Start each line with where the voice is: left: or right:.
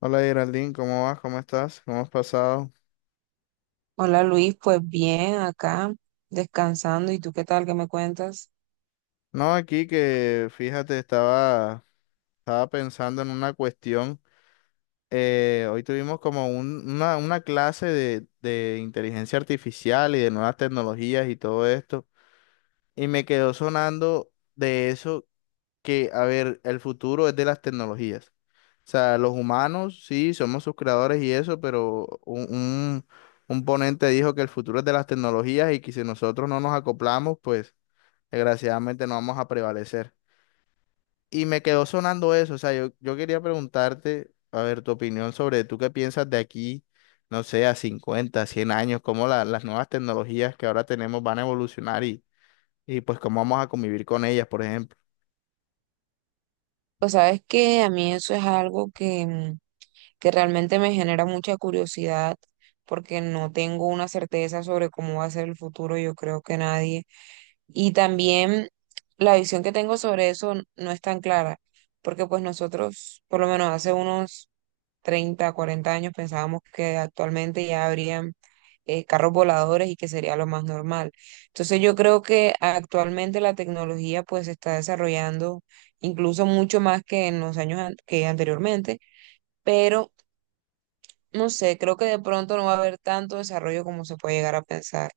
left: Hola Geraldine, ¿cómo vas? ¿Cómo estás? ¿Cómo has pasado?
right: Hola Luis, pues bien, acá descansando. ¿Y tú qué tal? ¿Qué me cuentas?
left: No, aquí que fíjate, estaba pensando en una cuestión. Hoy tuvimos como una clase de inteligencia artificial y de nuevas tecnologías y todo esto. Y me quedó sonando de eso que, a ver, el futuro es de las tecnologías. O sea, los humanos, sí, somos sus creadores y eso, pero un ponente dijo que el futuro es de las tecnologías y que si nosotros no nos acoplamos, pues desgraciadamente no vamos a prevalecer. Y me quedó sonando eso, o sea, yo quería preguntarte, a ver, tu opinión sobre tú qué piensas de aquí, no sé, a 50 100 años, cómo las nuevas tecnologías que ahora tenemos van a evolucionar, y pues cómo vamos a convivir con ellas, por ejemplo.
right: Pues sabes que a mí eso es algo que realmente me genera mucha curiosidad porque no tengo una certeza sobre cómo va a ser el futuro, yo creo que nadie. Y también la visión que tengo sobre eso no es tan clara porque pues nosotros, por lo menos hace unos 30, 40 años pensábamos que actualmente ya habrían carros voladores y que sería lo más normal. Entonces yo creo que actualmente la tecnología pues se está desarrollando incluso mucho más que en los años an- que anteriormente, pero no sé, creo que de pronto no va a haber tanto desarrollo como se puede llegar a pensar.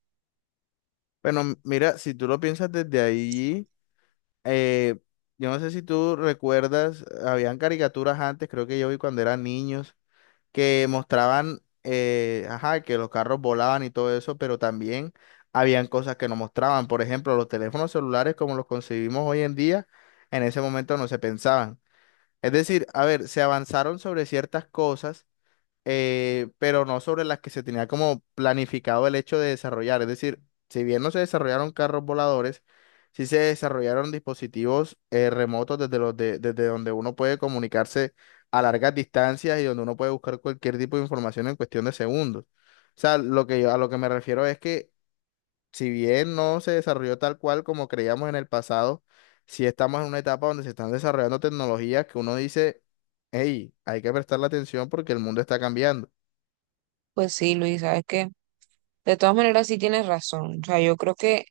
left: Bueno, mira, si tú lo piensas desde ahí, eh, yo no sé si tú recuerdas, habían caricaturas antes, creo que yo vi cuando eran niños, que mostraban, ajá, que los carros volaban y todo eso, pero también habían cosas que no mostraban. Por ejemplo, los teléfonos celulares como los concebimos hoy en día, en ese momento no se pensaban. Es decir, a ver, se avanzaron sobre ciertas cosas, pero no sobre las que se tenía como planificado el hecho de desarrollar. Es decir, si bien no se desarrollaron carros voladores, sí se desarrollaron dispositivos, remotos desde los desde donde uno puede comunicarse a largas distancias y donde uno puede buscar cualquier tipo de información en cuestión de segundos. O sea, lo que yo, a lo que me refiero es que si bien no se desarrolló tal cual como creíamos en el pasado, sí estamos en una etapa donde se están desarrollando tecnologías que uno dice, hey, hay que prestarle atención porque el mundo está cambiando.
right: Pues sí, Luis, sabes que de todas maneras sí tienes razón. O sea, yo creo que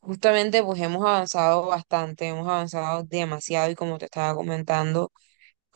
right: justamente pues hemos avanzado bastante, hemos avanzado demasiado y como te estaba comentando.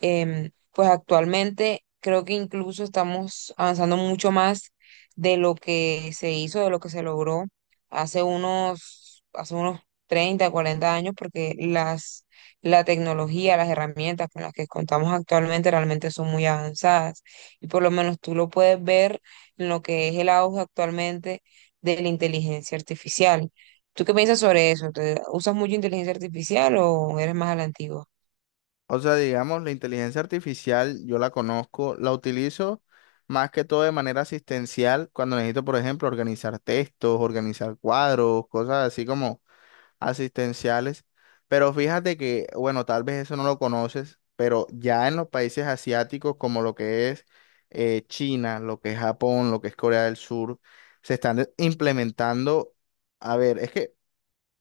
right: Pues actualmente creo que incluso estamos avanzando mucho más de lo que se hizo, de lo que se logró hace unos 30, 40 años, porque la tecnología, las herramientas con las que contamos actualmente realmente son muy avanzadas. Y por lo menos tú lo puedes ver en lo que es el auge actualmente de la inteligencia artificial. ¿Tú qué piensas sobre eso? ¿Usas mucho inteligencia artificial o eres más a la antigua?
left: O sea, digamos, la inteligencia artificial yo la conozco, la utilizo más que todo de manera asistencial cuando necesito, por ejemplo, organizar textos, organizar cuadros, cosas así como asistenciales. Pero fíjate que, bueno, tal vez eso no lo conoces, pero ya en los países asiáticos como lo que es, China, lo que es Japón, lo que es Corea del Sur, se están implementando, a ver, es que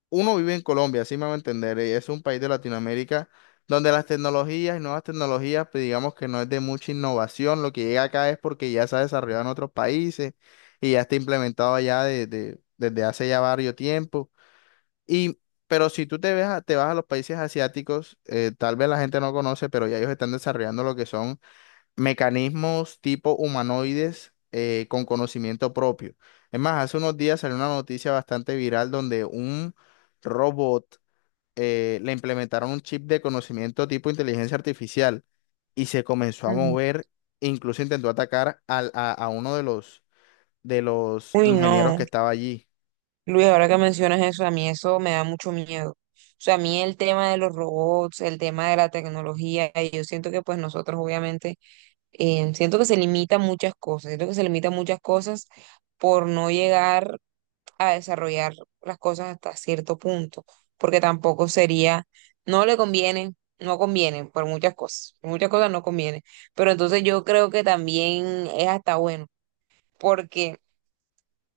left: uno vive en Colombia, así me va a entender, y es un país de Latinoamérica donde las tecnologías y nuevas tecnologías, pues digamos que no es de mucha innovación, lo que llega acá es porque ya se ha desarrollado en otros países y ya está implementado allá desde hace ya varios tiempos. Y, pero si tú te ves te vas a los países asiáticos, tal vez la gente no conoce, pero ya ellos están desarrollando lo que son mecanismos tipo humanoides, con conocimiento propio. Es más, hace unos días salió una noticia bastante viral donde un robot, le implementaron un chip de conocimiento tipo inteligencia artificial y se comenzó a
right: Ujú.
left: mover, incluso intentó atacar a uno de los
right: Uy,
left: ingenieros que
right: no.
left: estaba allí.
right: Luis, ahora que mencionas eso, a mí eso me da mucho miedo. O sea, a mí el tema de los robots, el tema de la tecnología, y yo siento que pues nosotros obviamente, siento que se limitan muchas cosas, siento que se limitan muchas cosas por no llegar a desarrollar las cosas hasta cierto punto, porque tampoco sería, no le conviene, no conviene por muchas cosas no conviene, pero entonces yo creo que también es hasta bueno, porque...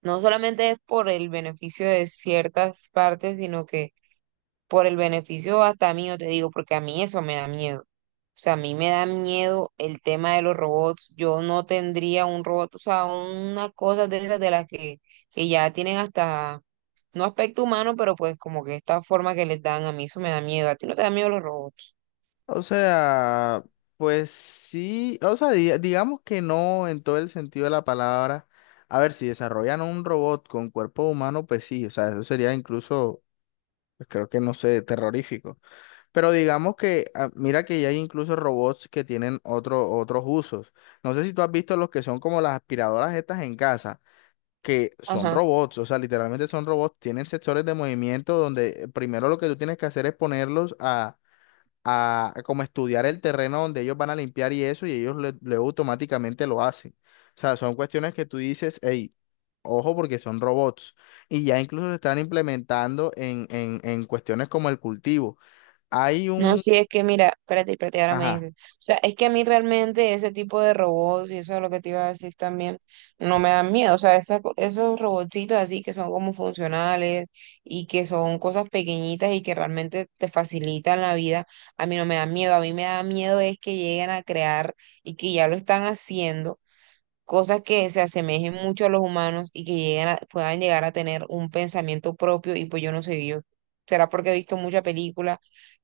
right: No solamente es por el beneficio de ciertas partes, sino que por el beneficio hasta mío, te digo, porque a mí eso me da miedo. O sea, a mí me da miedo el tema de los robots. Yo no tendría un robot, o sea, una cosa de esas de las que ya tienen hasta, no aspecto humano, pero pues como que esta forma que les dan, a mí eso me da miedo. ¿A ti no te da miedo los robots?
left: O sea, pues sí, o sea, digamos que no en todo el sentido de la palabra. A ver, si desarrollan un robot con cuerpo humano, pues sí, o sea, eso sería incluso, pues, creo que no sé, terrorífico. Pero digamos que, ah, mira que ya hay incluso robots que tienen otro, otros usos. No sé si tú has visto los que son como las aspiradoras estas en casa, que son
right: Ajá.
left: robots, o sea, literalmente son robots, tienen sensores de movimiento donde, primero lo que tú tienes que hacer es ponerlos a a como estudiar el terreno donde ellos van a limpiar y eso, y ellos luego automáticamente lo hacen. O sea, son cuestiones que tú dices, hey, ojo porque son robots. Y ya incluso se están implementando en cuestiones como el cultivo. Hay
right: No,
left: un,
right: sí, es que mira, espérate, espérate, ahora me
left: ajá,
right: dices. O sea, es que a mí realmente ese tipo de robots, y eso es lo que te iba a decir también, no me dan miedo. O sea, esos robotcitos así que son como funcionales y que son cosas pequeñitas y que realmente te facilitan la vida, a mí no me dan miedo. A mí me da miedo es que lleguen a crear y que ya lo están haciendo, cosas que se asemejen mucho a los humanos y que puedan llegar a tener un pensamiento propio y pues yo no sé, yo. Será porque he visto mucha película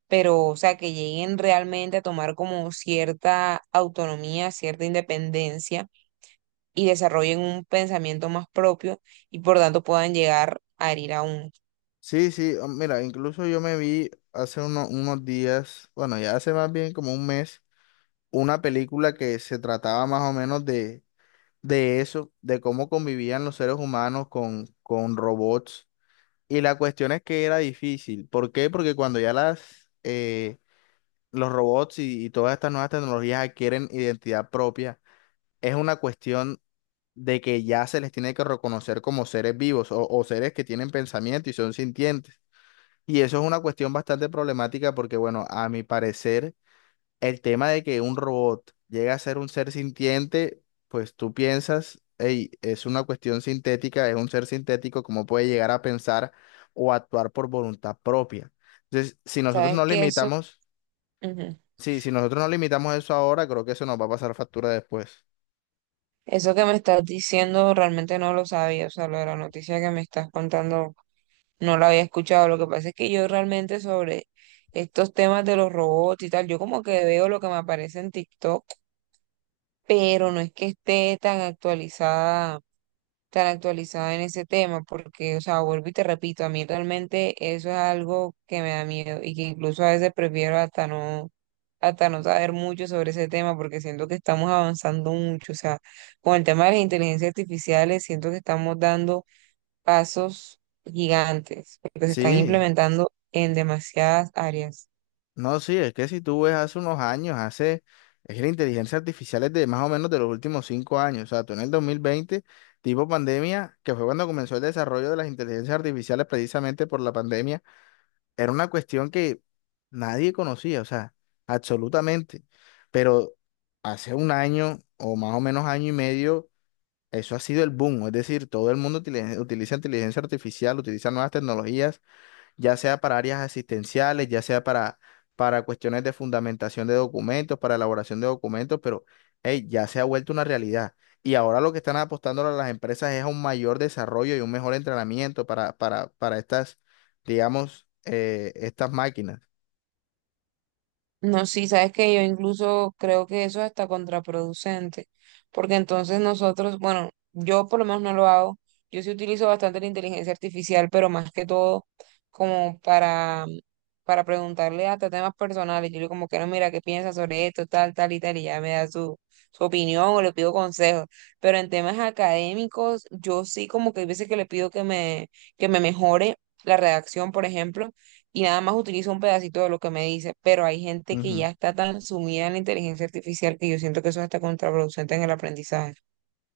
right: pero o sea, que lleguen realmente a tomar como cierta autonomía, cierta independencia y desarrollen un pensamiento más propio y por tanto puedan llegar a herir a uno.
left: sí, sí, oh, mira, incluso yo me vi hace unos días, bueno, ya hace más bien como un mes, una película que se trataba más o menos de eso, de cómo convivían los seres humanos con robots. Y la cuestión es que era difícil. ¿Por qué? Porque cuando ya las, los robots y todas estas nuevas tecnologías adquieren identidad propia, es una cuestión de que ya se les tiene que reconocer como seres vivos, o seres que tienen pensamiento y son sintientes. Y eso es una cuestión bastante problemática porque, bueno, a mi parecer el tema de que un robot llega a ser un ser sintiente, pues tú piensas, hey, es una cuestión sintética, es un ser sintético, ¿cómo puede llegar a pensar o actuar por voluntad propia? Entonces, si nosotros
right: ¿Sabes
left: no
right: que Eso,
left: limitamos,
right: Ujú.
left: sí, si nosotros no limitamos eso ahora, creo que eso nos va a pasar factura después.
right: Eso que me estás diciendo realmente no lo sabía, o sea, lo de la noticia que me estás contando no la había escuchado. Lo que pasa es que yo realmente sobre estos temas de los robots y tal, yo como que veo lo que me aparece en TikTok, pero no es que esté tan actualizada en ese tema, porque, o sea, vuelvo y te repito, a mí realmente eso es algo que me da miedo y que incluso a veces prefiero hasta no saber mucho sobre ese tema, porque siento que estamos avanzando mucho, o sea, con el tema de las inteligencias artificiales, siento que estamos dando pasos gigantes, porque se están
left: Sí.
right: implementando en demasiadas áreas.
left: No, sí, es que si tú ves hace unos años, hace, es que la inteligencia artificial es de más o menos de los últimos 5 años, o sea, tú en el 2020 tipo pandemia, que fue cuando comenzó el desarrollo de las inteligencias artificiales precisamente por la pandemia, era una cuestión que nadie conocía, o sea, absolutamente, pero hace un año o más o menos año y medio, eso ha sido el boom, es decir, todo el mundo utiliza inteligencia artificial, utiliza nuevas tecnologías ya sea para áreas asistenciales, ya sea para cuestiones de fundamentación de documentos, para elaboración de documentos, pero hey, ya se ha vuelto una realidad. Y ahora lo que están apostando las empresas es a un mayor desarrollo y un mejor entrenamiento para estas, digamos, estas máquinas.
right: No, sí, sabes que yo incluso creo que eso es hasta contraproducente, porque entonces nosotros, bueno, yo por lo menos no lo hago, yo sí utilizo bastante la inteligencia artificial, pero más que todo como para preguntarle hasta temas personales, yo digo como que no, mira, ¿qué piensas sobre esto, tal, tal y tal? Y ya me da su opinión o le pido consejos, pero en temas académicos, yo sí como que hay veces que le pido que me mejore la redacción, por ejemplo, y nada más utilizo un pedacito de lo que me dice, pero hay gente que
left: Ujú.
right: ya está tan sumida en la inteligencia artificial que yo siento que eso es hasta contraproducente en el aprendizaje.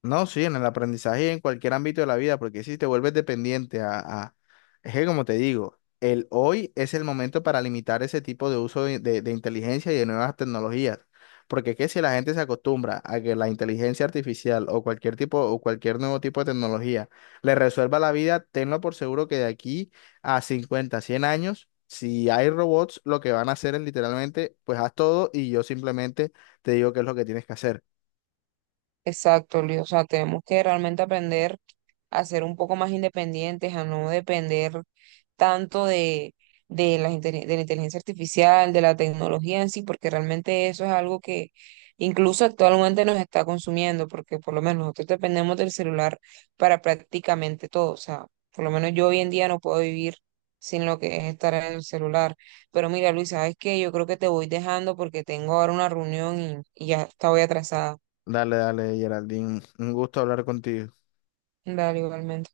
left: No, sí, en el aprendizaje y en cualquier ámbito de la vida, porque si te vuelves dependiente a. Es que como te digo, el hoy es el momento para limitar ese tipo de uso de, de inteligencia y de nuevas tecnologías, porque es que si la gente se acostumbra a que la inteligencia artificial o cualquier tipo o cualquier nuevo tipo de tecnología le resuelva la vida, tenlo por seguro que de aquí a 50, 100 años, si hay robots, lo que van a hacer es literalmente, pues haz todo y yo simplemente te digo qué es lo que tienes que hacer.
right: Exacto, Luis. O sea, tenemos que realmente aprender a ser un poco más independientes, a no depender tanto de la inteligencia artificial, de la tecnología en sí, porque realmente eso es algo que incluso actualmente nos está consumiendo, porque por lo menos nosotros dependemos del celular para prácticamente todo. O sea, por lo menos yo hoy en día no puedo vivir sin lo que es estar en el celular. Pero mira, Luis, ¿sabes qué? Yo creo que te voy dejando porque tengo ahora una reunión y ya estaba atrasada.
left: Dale, dale, Geraldine. Un gusto hablar contigo.
right: Dale, igualmente.